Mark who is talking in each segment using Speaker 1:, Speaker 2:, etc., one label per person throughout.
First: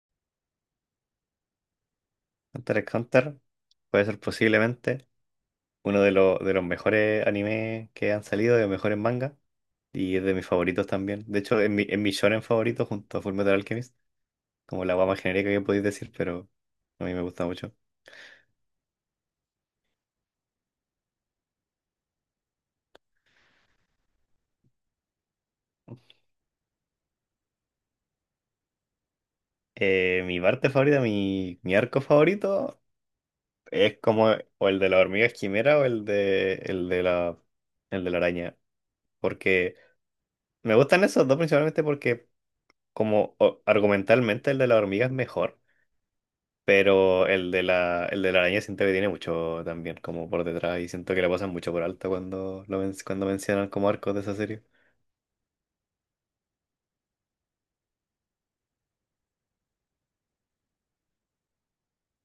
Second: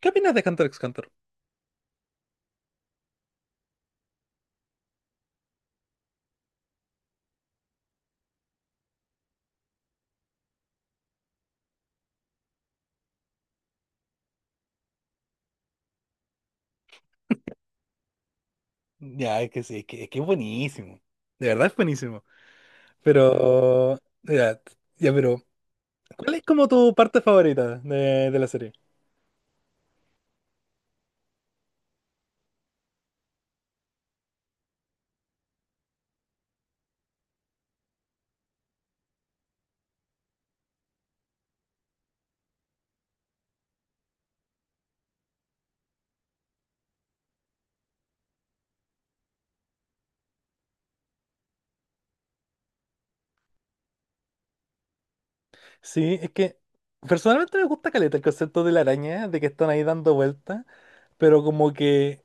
Speaker 1: ¿Qué opinas de Hunter x Hunter?
Speaker 2: Hunter x Hunter puede ser posiblemente uno de los mejores animes que han salido, de los mejores mangas, y es de mis favoritos también. De hecho, es mi shonen favorito junto a Fullmetal Alchemist, como la guama genérica que podéis decir, pero a mí me gusta mucho.
Speaker 1: Ya, es que sí, es que es buenísimo. De verdad es buenísimo. Pero. Ya, ya, pero. ¿Cuál es como tu parte favorita de la serie?
Speaker 2: Mi parte favorita, mi arco favorito es como o el de la hormiga quimera o el de la araña. Porque me gustan esos dos principalmente porque como argumentalmente el de la hormiga es mejor. Pero el de la araña siento que tiene mucho también, como por detrás, y siento que le pasan mucho por alto cuando mencionan como arcos de esa serie.
Speaker 1: Sí, es que. Personalmente me gusta caleta el concepto de la araña, de que están ahí dando vueltas. Pero como que.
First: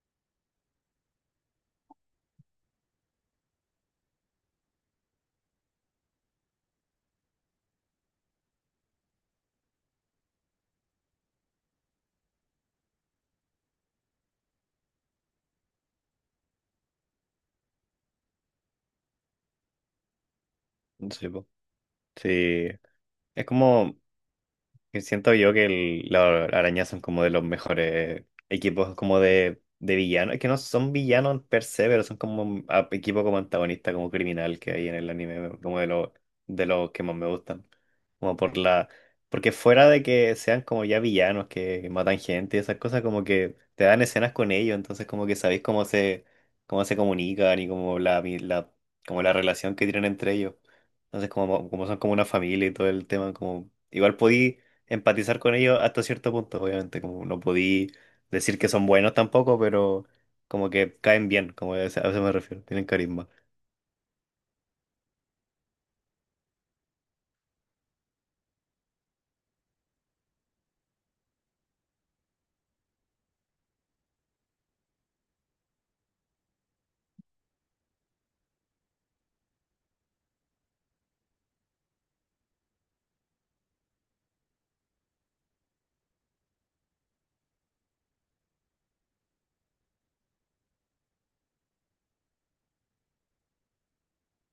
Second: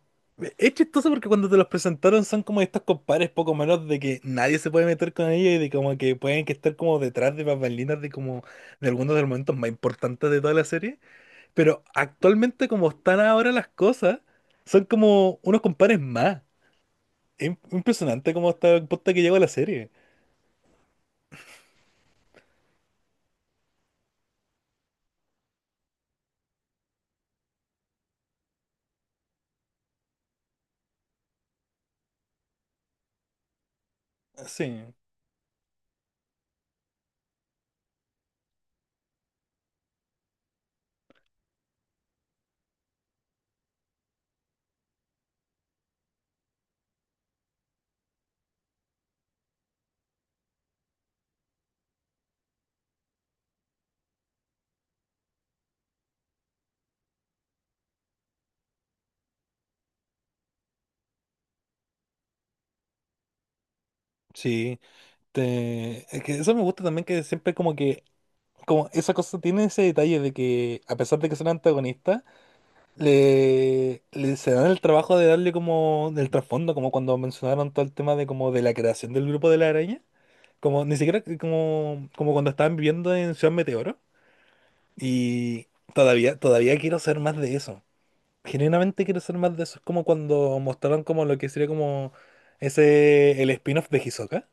Speaker 1: Es chistoso porque cuando te los presentaron son como estos compadres poco menos de que nadie se puede meter con ellos y de como que pueden que estar como detrás de bambalinas de como de algunos de los momentos más importantes de toda la serie. Pero actualmente como están ahora las cosas, son como unos compares más. Es impresionante cómo está el punto que llegó la serie.
Speaker 2: Sí, po. Sí. Es como, que siento yo que las arañas son como de los mejores equipos como de villanos. Es que no son villanos per se, pero son como un equipo como antagonista, como criminal que hay
Speaker 1: Sí,
Speaker 2: en el anime, como de los que más me gustan. Como por la. Porque fuera de que sean como ya villanos que matan gente y esas cosas, como que te dan escenas con ellos, entonces como que sabéis cómo se, comunican y como como la relación que tienen entre ellos. Entonces, como son como una familia y todo el tema, como igual podí empatizar con ellos hasta cierto punto, obviamente, como no podí decir que son buenos tampoco, pero como que caen bien, como a eso me refiero, tienen carisma.
Speaker 1: sí. Es que eso me gusta también que siempre como que, como esa cosa tiene ese detalle de que a pesar de que son antagonistas, le se dan el trabajo de darle como del trasfondo, como cuando mencionaron todo el tema de como de la creación del grupo de la araña. Como ni siquiera como cuando estaban viviendo en Ciudad Meteoro. Y todavía quiero ser más de eso. Genuinamente quiero ser más de eso. Es como cuando mostraron como lo que sería como el spin-off de Hisoka,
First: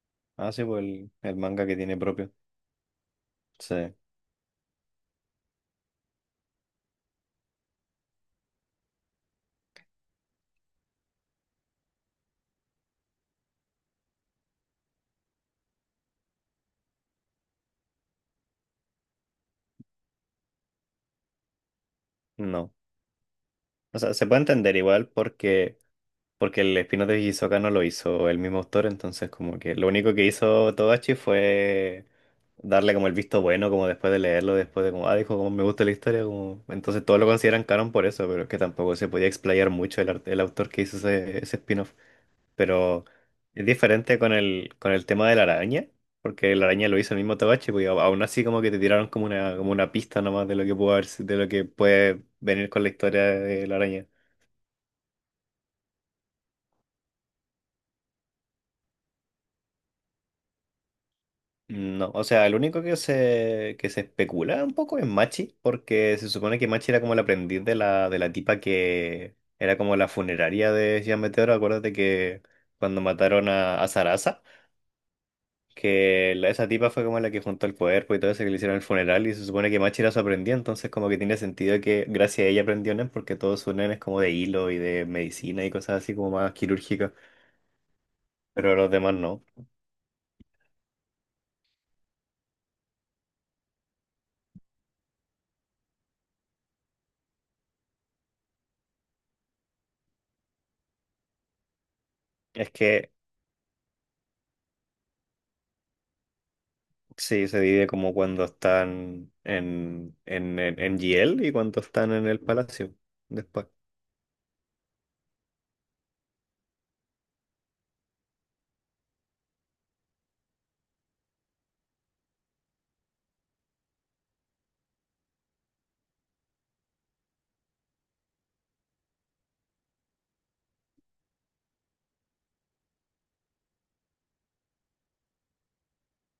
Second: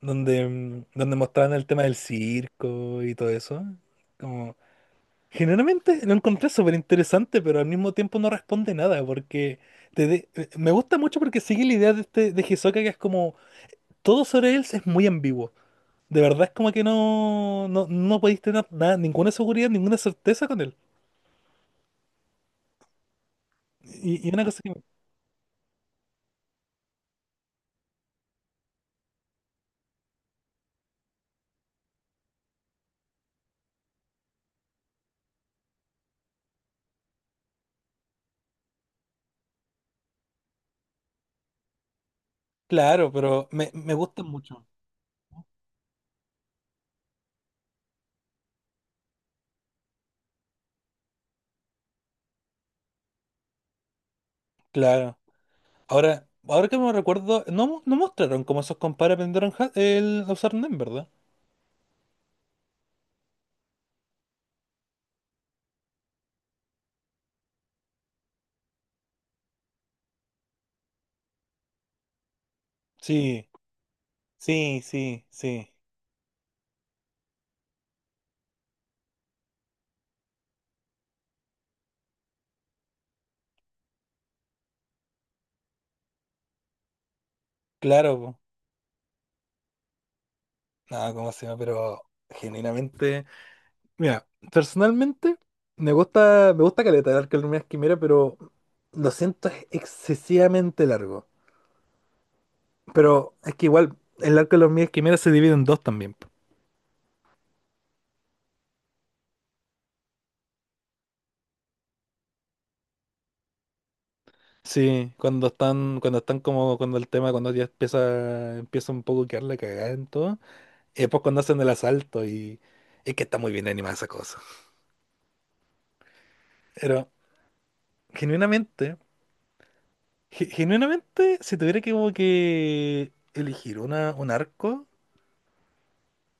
Speaker 1: donde,
Speaker 2: Ah, sí, pues
Speaker 1: mm,
Speaker 2: el,
Speaker 1: donde
Speaker 2: el
Speaker 1: mostraban
Speaker 2: manga
Speaker 1: el
Speaker 2: que
Speaker 1: tema del
Speaker 2: tiene propio.
Speaker 1: circo y todo eso.
Speaker 2: Sí,
Speaker 1: Como, generalmente lo encontré súper interesante, pero al mismo tiempo no responde nada, porque me gusta mucho porque sigue la idea de, este, de Hisoka que es como, todo sobre él es muy ambiguo. De verdad es como que no, no, no podéis tener nada, ninguna seguridad, ninguna certeza con él.
Speaker 2: no. O sea, se
Speaker 1: Y
Speaker 2: puede
Speaker 1: una cosa que,
Speaker 2: entender igual porque el spin-off de Hisoka no lo hizo el mismo autor, entonces como que lo único que hizo Togashi fue darle como el visto bueno, como después de leerlo, después de como, ah, dijo, como me gusta la historia, como. Entonces todos lo consideran canon por eso, pero es que tampoco se podía explayar mucho el autor que hizo ese, spin-off. Pero
Speaker 1: claro, pero
Speaker 2: es
Speaker 1: me
Speaker 2: diferente
Speaker 1: gustan
Speaker 2: con
Speaker 1: mucho.
Speaker 2: el, con el tema de la araña, porque la araña lo hizo el mismo Togashi, pues, y aún así como que te tiraron como una pista nomás de lo que pudo haber, de lo que puede venir con la historia de la araña.
Speaker 1: Claro. Ahora que me recuerdo, no mostraron cómo esos compadres aprendieron el a usar NEM, ¿verdad?
Speaker 2: No, o sea, el único que se, especula un poco es Machi, porque se supone que Machi era como el aprendiz de la, tipa que era como la funeraria de Gian Meteoro, acuérdate que cuando mataron
Speaker 1: Sí,
Speaker 2: a Sarasa.
Speaker 1: sí, sí, sí.
Speaker 2: Que esa tipa fue como la que juntó el cuerpo y todo eso que le hicieron el funeral y se supone que Machi era su aprendiz, entonces como que tiene sentido que gracias a ella aprendió Nen porque todos sus Nen es como de hilo y de medicina y cosas así como más quirúrgicas,
Speaker 1: Claro, po.
Speaker 2: pero los demás no.
Speaker 1: No, cómo se llama, pero genuinamente. Mira, personalmente me gusta caleta el Arca de Luminas Quimera, pero lo siento, es excesivamente largo.
Speaker 2: Es que
Speaker 1: Pero es que igual el Arca de Luminas Quimera se divide en dos también.
Speaker 2: sí, se divide como cuando están en GL y cuando están en el palacio después.
Speaker 1: Sí, cuando están como, cuando el tema, cuando ya empieza un poco a quedar la cagada en todo, y después cuando hacen el asalto y es que está muy bien animada esa cosa. Pero, genuinamente, genuinamente, si tuviera que como que elegir un arco,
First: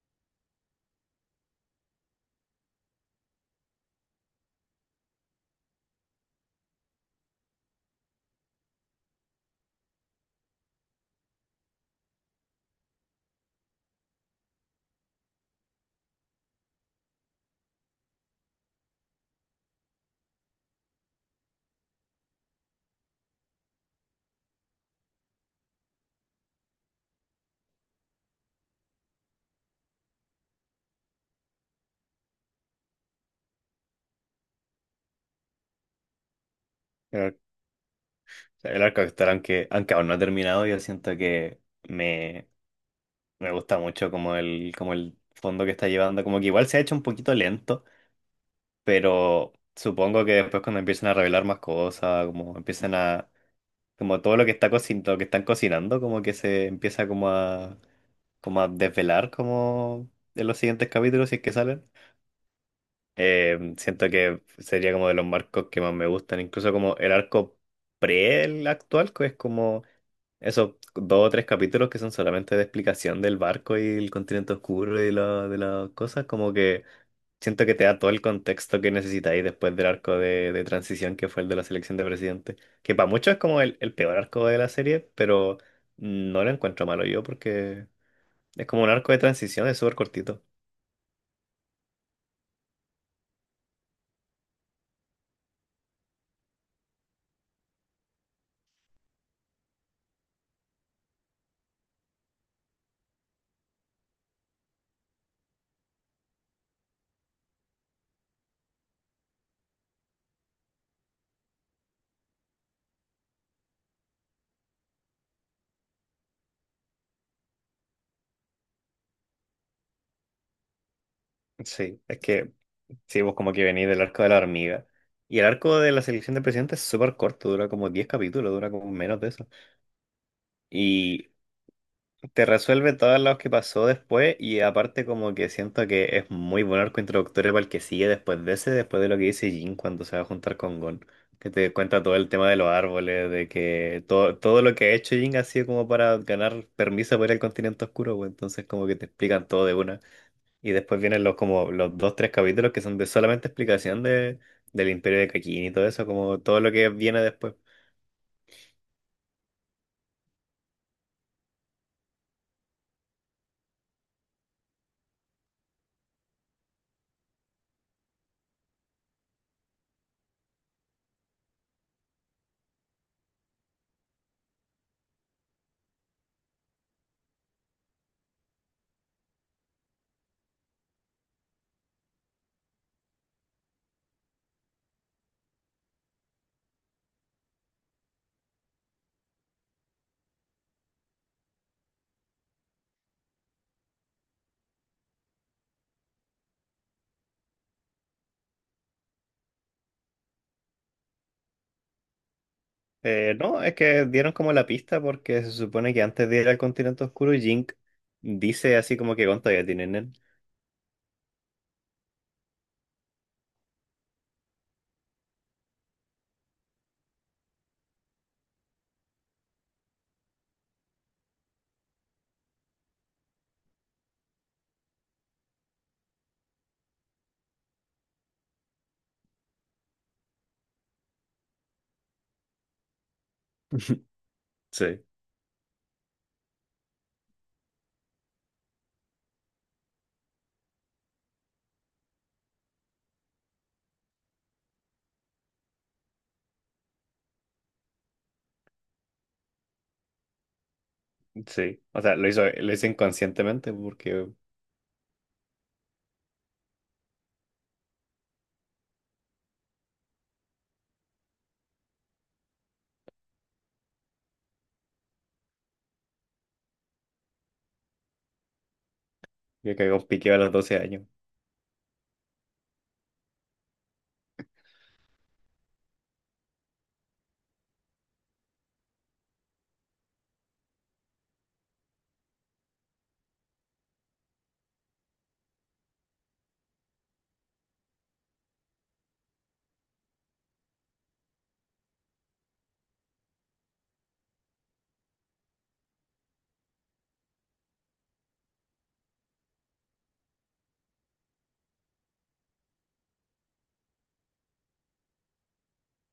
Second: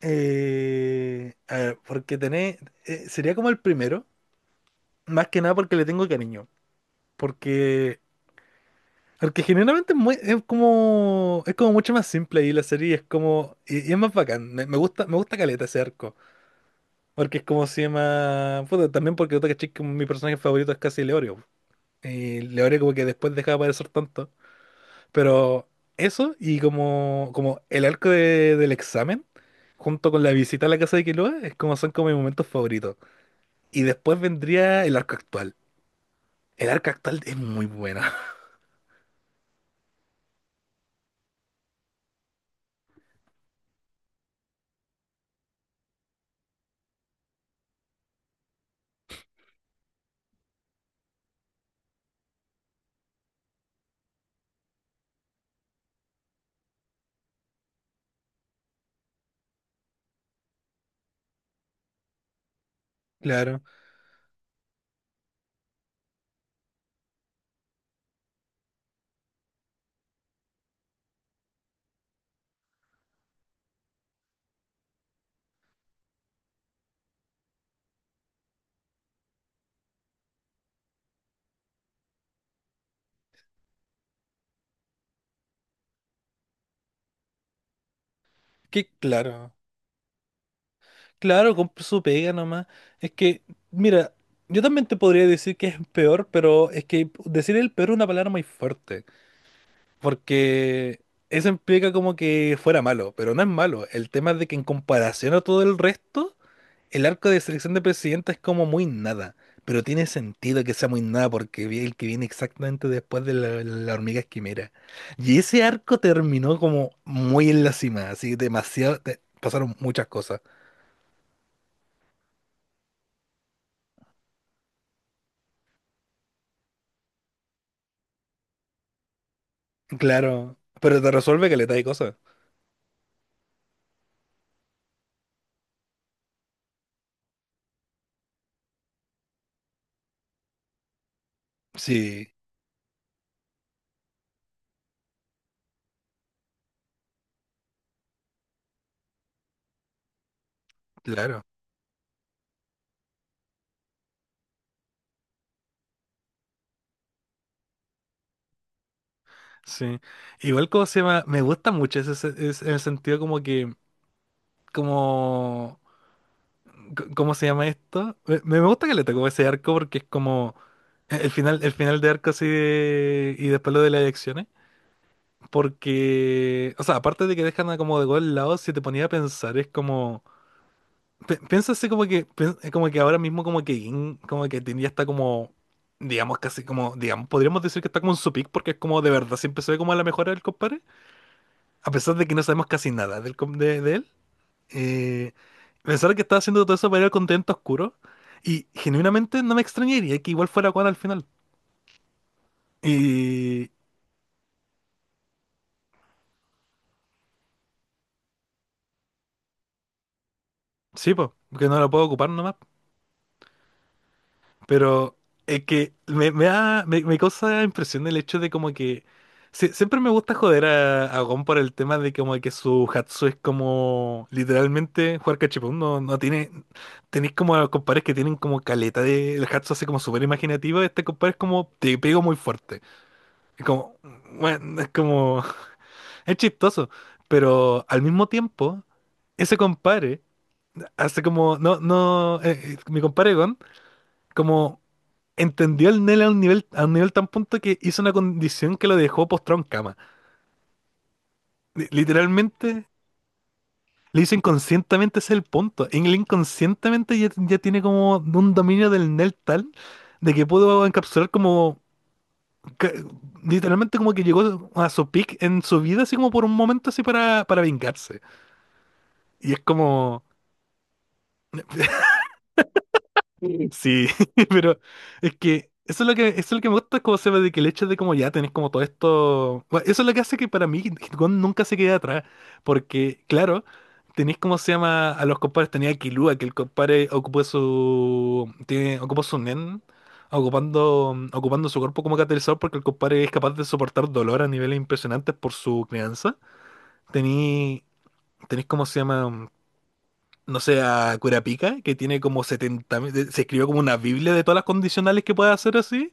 Speaker 1: a ver, porque sería como el primero, más que nada porque le tengo cariño, porque Porque generalmente es, es como mucho más simple y la serie es como y es más bacán. Me gusta caleta ese arco, porque es como se llama, puta, también porque otra que como mi personaje favorito es casi Leorio. Y Leorio como que después dejaba de aparecer tanto, pero eso y como el arco del examen junto con la visita a la casa de Killua es como son como mis momentos favoritos. Y después vendría el arco actual. El arco
Speaker 2: El,
Speaker 1: actual
Speaker 2: ar-
Speaker 1: es muy bueno.
Speaker 2: el arco actoral, aunque aún no ha terminado, yo siento que me, me gusta mucho como el, fondo que está llevando, como que igual se ha hecho un poquito lento, pero supongo que después cuando empiecen a revelar más cosas, como empiezan a, como todo lo que está cocin lo que están cocinando, como que se empieza como a desvelar como en los siguientes capítulos si es que salen.
Speaker 1: Claro.
Speaker 2: Siento que sería como de los marcos que más me gustan, incluso como el arco pre el actual, que es como esos dos o tres capítulos que son solamente de explicación del barco y el continente oscuro y de las cosas, como que siento que te da todo el contexto que necesitáis después del arco de, transición que fue el de la selección de presidente, que para muchos es como el peor arco de la serie, pero no lo encuentro malo yo porque es
Speaker 1: Que
Speaker 2: como un arco de
Speaker 1: claro.
Speaker 2: transición, es súper cortito.
Speaker 1: Claro, compra su pega nomás. Es que, mira, yo también te podría decir que es peor, pero es que decir el peor es una palabra muy fuerte, porque eso implica como que fuera malo, pero no es malo. El tema es de que en comparación a todo el resto, el arco de selección de presidenta es como muy nada, pero tiene sentido que sea muy nada porque el que viene exactamente después de la hormiga quimera. Y ese arco terminó como muy en la cima, así demasiado, pasaron muchas cosas.
Speaker 2: Sí, es que sí, vos como que venís del arco de la hormiga. Y el arco de la selección de presidente es súper corto, dura como 10 capítulos, dura como menos de eso.
Speaker 1: Claro, pero te
Speaker 2: Y
Speaker 1: resuelve que le de cosas.
Speaker 2: te resuelve todo lo que pasó después y aparte como que siento que es muy buen arco introductorio para el que sigue después de ese, después de lo que dice Jin cuando se va a juntar con Gon, que te cuenta todo el
Speaker 1: Sí,
Speaker 2: tema de los árboles, de que todo, todo lo que ha hecho Jin ha sido como para ganar permiso para ir al continente oscuro, pues, entonces como que te explican todo de una. Y después vienen los
Speaker 1: claro,
Speaker 2: como los dos, tres capítulos que son de solamente explicación del Imperio de Kakin y todo eso, como todo lo que viene después.
Speaker 1: sí. Igual como se llama, me gusta mucho ese, en el sentido como que, como, ¿cómo se llama esto? Me gusta que le tocó ese arco porque es como el final, el final de arco así y después lo de las elecciones. Porque, o sea, aparte de que dejan a como de gol lado, si te ponía a pensar, es como... Pienso así como que, como que ahora mismo como que Gin, como que tenía está como, digamos, casi como, digamos, podríamos decir que está como en su peak porque es como de verdad siempre se ve como la mejora del compadre, a pesar de que no sabemos casi nada de él. Eh, Pensar que estaba haciendo todo eso para ir al continente oscuro y genuinamente no me extrañaría que igual fuera Juan al final.
Speaker 2: No,
Speaker 1: Y
Speaker 2: es que dieron como la pista porque se supone que antes de ir al continente oscuro, Jink dice así como que Gon todavía tiene Nen.
Speaker 1: sí, pues, que no lo puedo ocupar nomás. Pero es que me da, me causa impresión el hecho de como que siempre me gusta joder a, Gon por el tema de como que su Hatsu es como literalmente jugar cachipún, no tiene, tenéis como a compadres que tienen como caleta de el Hatsu así como súper imaginativo, este compadre es como te pego muy fuerte. Es como, bueno, es
Speaker 2: Sí,
Speaker 1: como, es chistoso, pero al mismo tiempo, ese compadre hace como, no, no, mi compadre Gon, como entendió al Nel a un nivel, tan punto que hizo una condición que lo dejó postrado en cama.
Speaker 2: sí.
Speaker 1: Li-
Speaker 2: O sea, lo hizo
Speaker 1: Literalmente,
Speaker 2: inconscientemente
Speaker 1: le
Speaker 2: porque
Speaker 1: hizo inconscientemente ese es el punto. En el inconscientemente ya, ya tiene como un dominio del Nel tal de que pudo encapsular como ca- literalmente como que llegó a su peak en su vida así como por un momento así para vengarse. Y es
Speaker 2: vio que Gon
Speaker 1: como
Speaker 2: piqueó a los 12 años.
Speaker 1: Sí, pero es que, eso es lo que me gusta, como se ve de que el hecho de como ya tenés como todo esto. Bueno, eso es lo que hace que para mí Hitcon nunca se quede atrás. Porque, claro, tenés como se llama a los compadres, tenía a Killua, que el compadre ocupó su. Tiene, ocupó su nen, ocupando su cuerpo como catalizador, porque el compadre es capaz de soportar dolor a niveles impresionantes por su crianza. Tení, tenés como se llama no sé, a Curapica, que tiene como 70.000, se escribió como una biblia de todas las condicionales que puede hacer así.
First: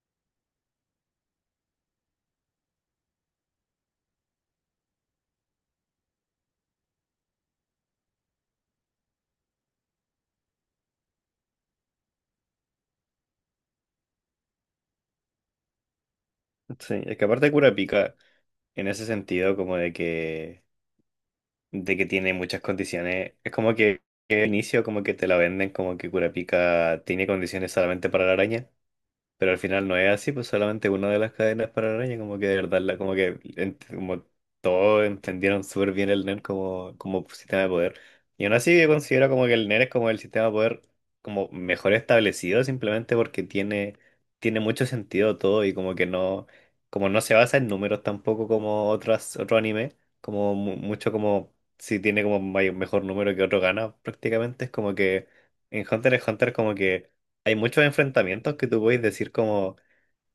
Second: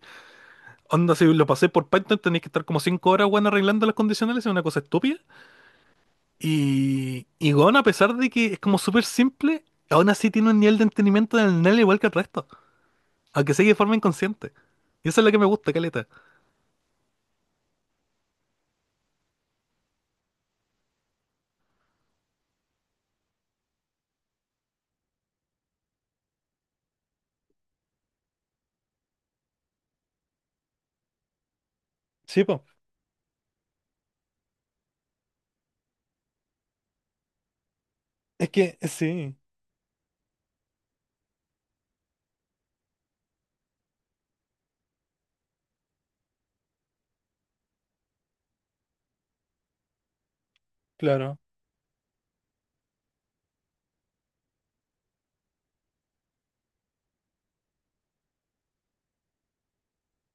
Speaker 1: Onda, si lo pasé por Python, tenéis que estar como 5 horas, weón, arreglando las condicionales, es una cosa estúpida. Y weón, a pesar de que es como súper simple, aún así tiene un nivel de entendimiento del NEL igual que el resto, aunque sea de forma inconsciente. Y eso es lo que me gusta, caleta.
Speaker 2: Sí, es que aparte Kurapika, en ese sentido, como de que, tiene muchas condiciones, es como que al inicio como que te la venden como que Kurapika tiene condiciones solamente para la araña. Pero al final no es así, pues solamente una de las cadenas para la araña, como
Speaker 1: Sí,
Speaker 2: que de
Speaker 1: po.
Speaker 2: verdad, la, como que como todos entendieron súper bien el NER como, sistema de poder. Y
Speaker 1: Es
Speaker 2: aún
Speaker 1: que,
Speaker 2: así yo considero
Speaker 1: sí,
Speaker 2: como que el NER es como el sistema de poder como mejor establecido, simplemente porque tiene mucho sentido todo y como que no, como no se basa en números tampoco como otras, otro anime, como mucho
Speaker 1: claro.
Speaker 2: como si tiene como mejor número que otro gana, prácticamente es como que en Hunter x Hunter como que hay muchos enfrentamientos que tú puedes decir como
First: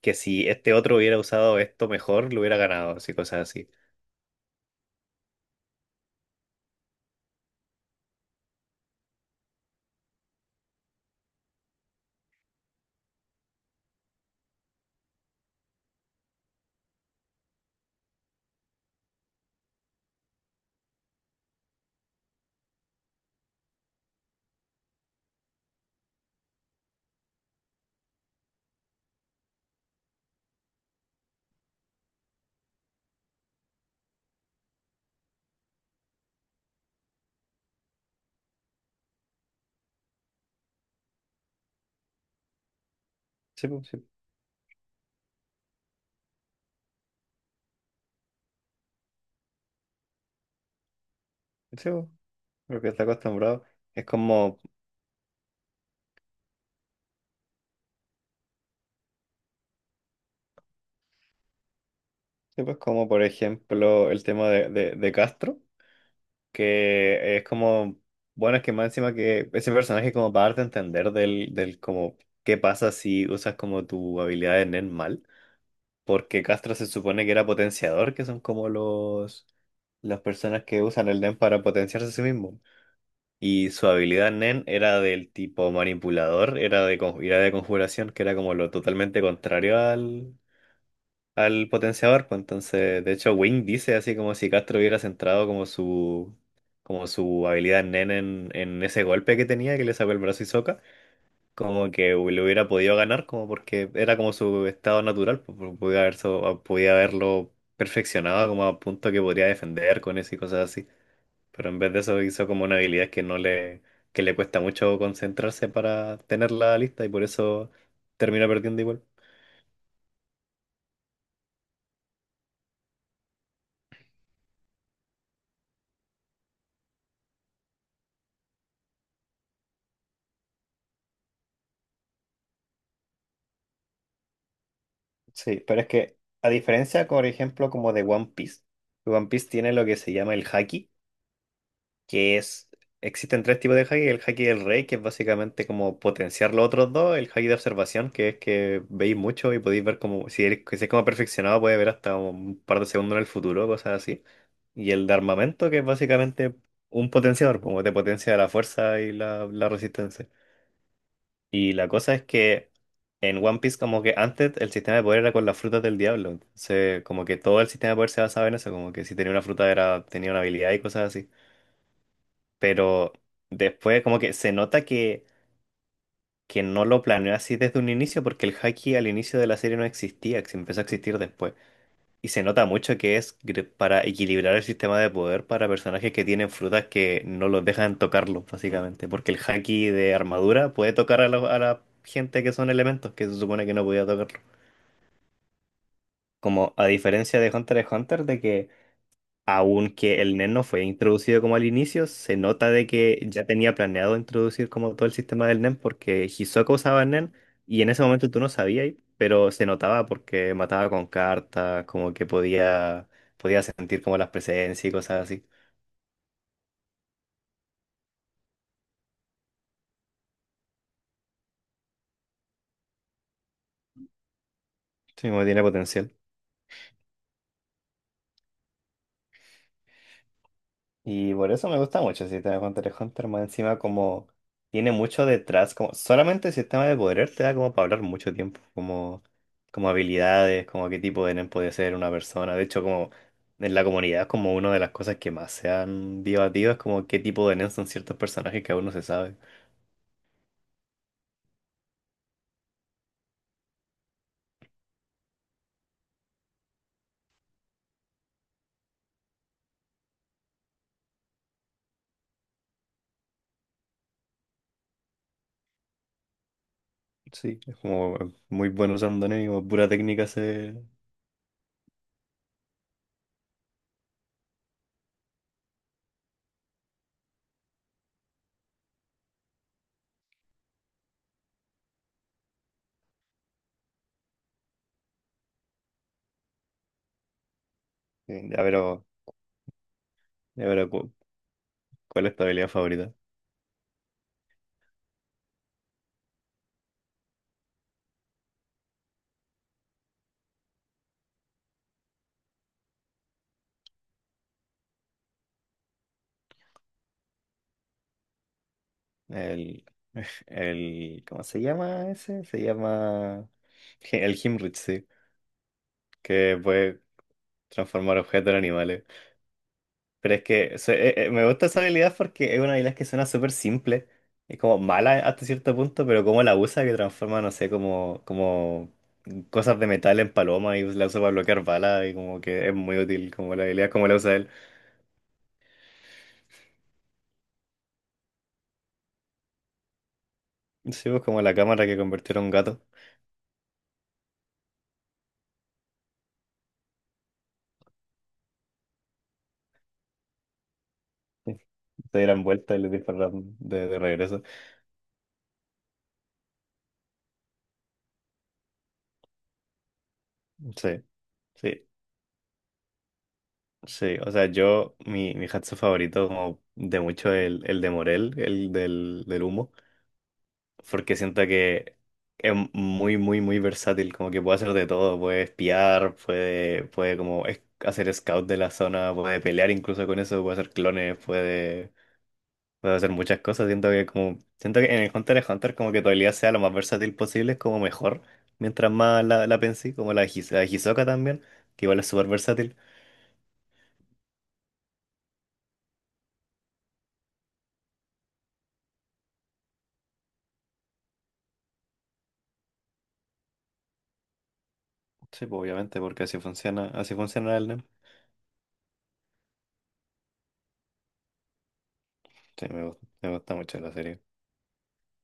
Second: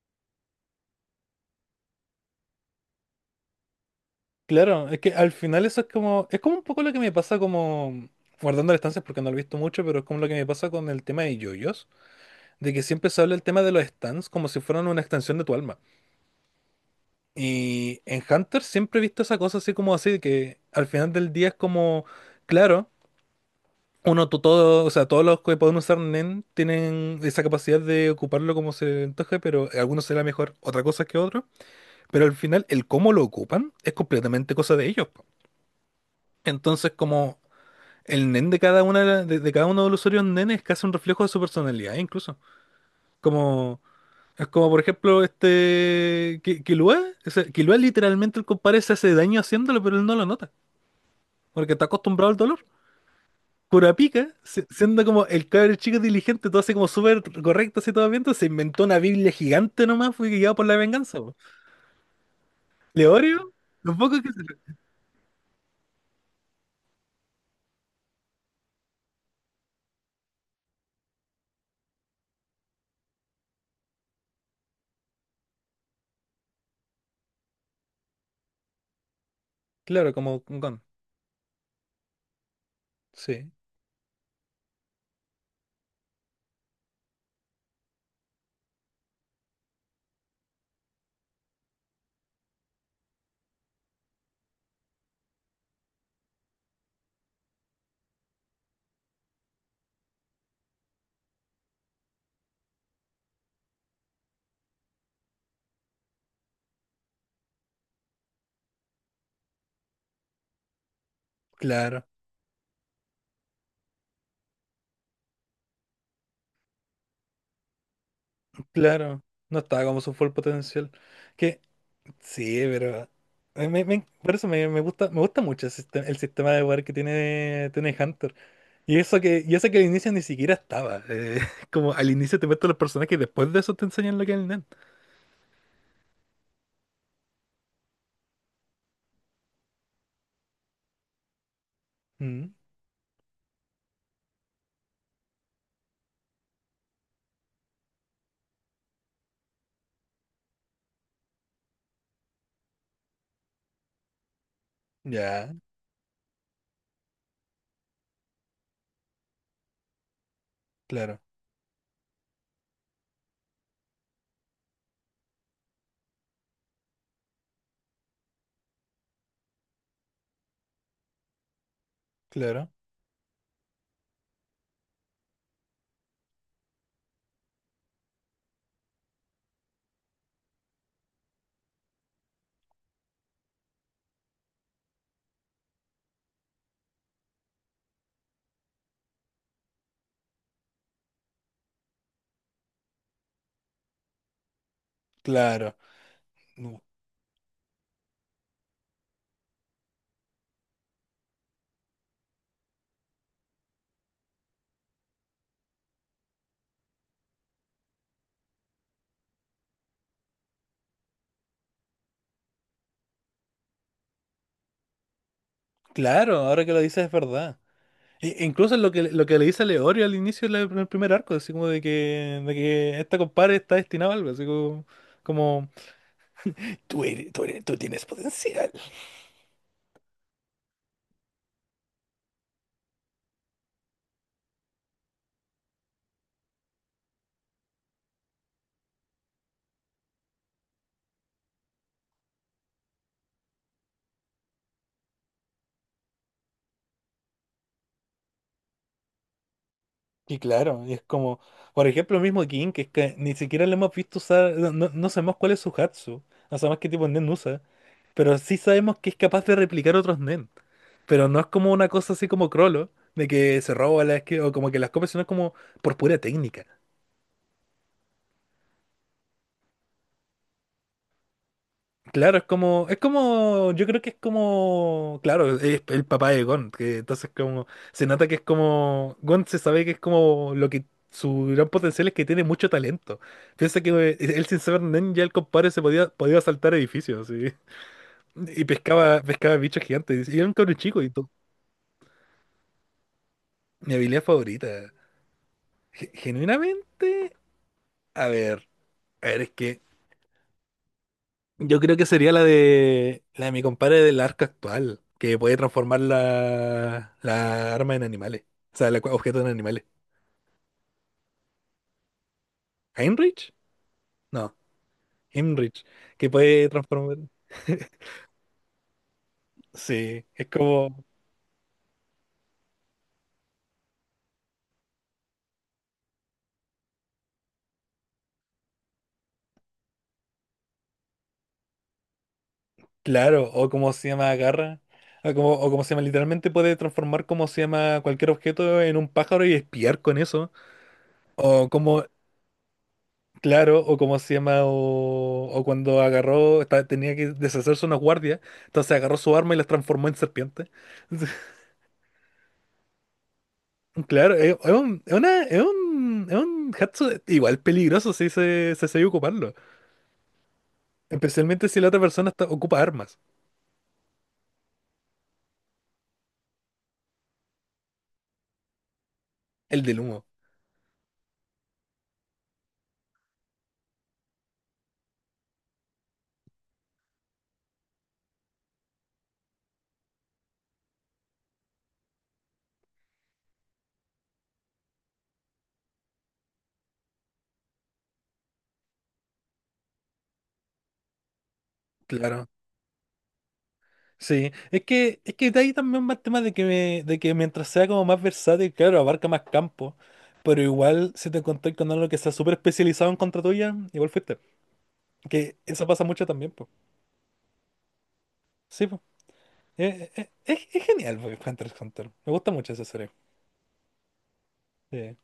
Speaker 2: que si este otro hubiera usado esto mejor, lo hubiera ganado, así cosas así.
Speaker 1: Claro, es que al final eso es como un poco lo que me pasa como, guardando las distancias porque no lo he visto mucho, pero es como lo que me pasa con el tema de yoyos de que siempre se habla el tema de los stands como si fueran una extensión de tu alma. Y en Hunter siempre he visto esa cosa así como así, de que al final del día es como, claro, uno, todo, o sea, todos los que pueden usar NEN tienen esa capacidad de ocuparlo como se antoje, pero a algunos será mejor otra cosa que otro. Pero al final, el cómo lo ocupan es completamente cosa de ellos. Po. Entonces, como el NEN de cada una de cada uno de los usuarios NEN es casi un reflejo de su personalidad, incluso.
Speaker 2: Sí,
Speaker 1: Como.
Speaker 2: pues, sí,
Speaker 1: Es como, por ejemplo, este. Killua. O sea, Killua literalmente el compadre se hace daño haciéndolo, pero él no lo nota. Porque está
Speaker 2: sí, pues,
Speaker 1: acostumbrado al dolor.
Speaker 2: lo que está acostumbrado. Es
Speaker 1: Kurapika,
Speaker 2: como,
Speaker 1: siendo como el cabrón chico diligente, todo así como súper correcto, así todo bien, entonces se inventó una Biblia gigante nomás, fue guiado por la venganza. Po.
Speaker 2: sí, pues, como por
Speaker 1: Leorio, lo
Speaker 2: ejemplo
Speaker 1: poco
Speaker 2: el
Speaker 1: que se.
Speaker 2: tema de, Castro, que es como, bueno, es que más encima que ese personaje como para darte a entender del como qué pasa si usas como tu habilidad de Nen mal, porque Castro se supone que era potenciador, que son como los
Speaker 1: Claro,
Speaker 2: las
Speaker 1: como
Speaker 2: personas que
Speaker 1: Gon.
Speaker 2: usan el Nen para potenciarse a sí mismo.
Speaker 1: Sí.
Speaker 2: Y su habilidad Nen era del tipo manipulador, era de, era de conjuración, que era como lo totalmente contrario al, potenciador. Pues entonces, de hecho, Wing dice así como si Castro hubiera centrado como su, habilidad Nen en ese golpe que tenía, que le sacó el brazo y soca, como que le hubiera podido ganar, como porque era como su estado natural, pues, podía haberlo perfeccionado como a punto que podría defender con eso y cosas así. Pero en vez de
Speaker 1: Claro,
Speaker 2: eso hizo como una habilidad que no le, que le cuesta mucho concentrarse para tenerla lista y por eso termina perdiendo igual.
Speaker 1: claro. No estaba como su full potencial. Que. Sí, pero. Por eso me gusta mucho el sistema, de poder que tiene Hunter. Y eso que al inicio ni siquiera estaba. Como al inicio te muestran los personajes y después de eso te enseñan lo que es el Nen.
Speaker 2: Sí, pero es que a diferencia, por ejemplo, como de One Piece, One Piece tiene lo que se llama el haki, que
Speaker 1: Mm,
Speaker 2: es, existen tres tipos de haki, el haki del rey, que es básicamente como potenciar los otros dos, el haki de observación, que es que veis mucho y podéis ver como, si es como perfeccionado, puede ver hasta un par de segundos en el futuro, cosas así. Y el de
Speaker 1: ya,
Speaker 2: armamento, que es básicamente un potenciador, como te potencia la fuerza y la resistencia.
Speaker 1: claro,
Speaker 2: Y la cosa es que en One Piece, como que antes el sistema de poder era con las frutas del diablo. Entonces, como que todo el sistema de poder se basaba en eso, como que si tenía una fruta era, tenía una habilidad y cosas así.
Speaker 1: claro,
Speaker 2: Pero después como que se nota que no lo planeó así desde un inicio porque el haki al inicio de la serie no existía, que se empezó a existir después. Y se nota mucho que es para equilibrar el sistema de poder para personajes que tienen frutas que no los dejan tocarlo básicamente, porque el haki de armadura puede tocar a la gente que son elementos, que se supone que no podía tocarlo.
Speaker 1: claro.
Speaker 2: Como
Speaker 1: Mm.
Speaker 2: a diferencia de Hunter x Hunter, de que aunque el NEN no fue introducido como al inicio, se nota de que ya tenía planeado introducir como todo el sistema del NEN porque Hisoka usaba NEN y en ese momento tú no sabías, pero se notaba porque mataba con cartas, como que podía sentir como las presencias y cosas así.
Speaker 1: Claro, ahora que lo dices es verdad. Incluso lo que, le dice a Leorio al inicio del primer arco, así como de que esta compadre está destinada a algo, así como,
Speaker 2: Sí, como tiene
Speaker 1: como
Speaker 2: potencial.
Speaker 1: tú tienes potencial.
Speaker 2: Y por eso me gusta mucho el sistema de Hunter x Hunter, más encima como tiene mucho detrás, como solamente el sistema de poder te da como para hablar mucho tiempo, como, habilidades, como qué tipo de nen puede ser una persona. De hecho, como en la comunidad es como una de las cosas que más se han debatido, es como qué tipo de nen son ciertos personajes que aún no se sabe.
Speaker 1: Y claro, y es como, por ejemplo, el mismo King, que es que ni siquiera le hemos visto usar, no sabemos cuál es su Hatsu, no sabemos qué tipo de Nen usa. Pero sí sabemos que es capaz de replicar otros Nen. Pero no es como una cosa así como Crollo, de que se roba las que, o como que las copia, sino es como por pura técnica.
Speaker 2: Sí, es como muy bueno usando nen y como pura técnica se.
Speaker 1: Claro, es como, yo creo que es como, claro, es el papá de Gon, que entonces como, se nota que es como, Gon se sabe que es como lo que, su gran potencial es que tiene mucho talento. Piensa que él sin saber Nen ya el compadre podía, saltar edificios, sí.
Speaker 2: Ya,
Speaker 1: Y
Speaker 2: pero,
Speaker 1: pescaba bichos gigantes, y era un
Speaker 2: ya,
Speaker 1: cabrón
Speaker 2: pero,
Speaker 1: chico, y
Speaker 2: ¿cu-
Speaker 1: todo
Speaker 2: ¿cuál es tu habilidad favorita?
Speaker 1: mi habilidad favorita. Genuinamente, a ver, a ver, es que yo creo que sería la de mi compadre del arca actual, que puede transformar la arma en animales, o sea, el objeto en animales.
Speaker 2: El, el, ¿cómo se llama ese? Se llama
Speaker 1: ¿Heinrich?
Speaker 2: el
Speaker 1: No,
Speaker 2: Himrich, sí,
Speaker 1: Heinrich, que
Speaker 2: que
Speaker 1: puede
Speaker 2: puede
Speaker 1: transformar.
Speaker 2: transformar objetos en animales.
Speaker 1: Sí,
Speaker 2: Pero es
Speaker 1: es
Speaker 2: que
Speaker 1: como,
Speaker 2: me gusta esa habilidad porque es una habilidad que suena súper simple. Es como mala hasta cierto punto, pero como la usa que transforma, no sé, como, cosas de metal en paloma y la usa para bloquear balas y como que es muy útil
Speaker 1: claro,
Speaker 2: como la
Speaker 1: o
Speaker 2: habilidad
Speaker 1: como
Speaker 2: como
Speaker 1: se
Speaker 2: la
Speaker 1: llama
Speaker 2: usa él.
Speaker 1: garra, o como se llama, literalmente puede transformar como se llama cualquier objeto en un pájaro y espiar con eso.
Speaker 2: Sí, pues como la
Speaker 1: O
Speaker 2: cámara que
Speaker 1: como
Speaker 2: convirtió en un gato.
Speaker 1: Claro, o como se llama, o cuando agarró, tenía que deshacerse unos guardias, entonces agarró su arma y las transformó en serpiente.
Speaker 2: Sí. Se dieran vuelta y le dispararan de,
Speaker 1: Claro,
Speaker 2: regreso.
Speaker 1: es un, es una- es un hatsu igual peligroso si se sabe ocuparlo,
Speaker 2: Sí.
Speaker 1: especialmente si
Speaker 2: Sí,
Speaker 1: la otra persona ocupa armas,
Speaker 2: sí, o sea, yo, mi hatsu favorito como de mucho es el, de Morel, el del humo,
Speaker 1: el del humo,
Speaker 2: porque siento que es muy, muy, muy versátil, como que puede hacer de todo, puede espiar, puede, como hacer scout de la zona, puede pelear incluso con eso, puede hacer clones, puede hacer muchas cosas, siento que como, siento que en el Hunter x Hunter como que tu habilidad sea lo más versátil posible, es como mejor, mientras más la pensé, como la Hisoka también, que igual es súper
Speaker 1: claro.
Speaker 2: versátil.
Speaker 1: Sí, es que, de ahí también va el tema de que, de que mientras sea como más versátil, claro, abarca más campo, pero igual si te encontrás con algo que sea súper especializado en contra tuya, igual fuiste.
Speaker 2: Sí,
Speaker 1: Que
Speaker 2: pues
Speaker 1: eso
Speaker 2: obviamente,
Speaker 1: pasa
Speaker 2: porque
Speaker 1: mucho también,
Speaker 2: así funciona el NEM.
Speaker 1: sí, pues. Es, es genial, pues, Hunter x Hunter. Me gusta
Speaker 2: Sí,
Speaker 1: mucho
Speaker 2: me
Speaker 1: esa
Speaker 2: gusta,
Speaker 1: serie.
Speaker 2: me gusta mucho la serie.
Speaker 1: Sí.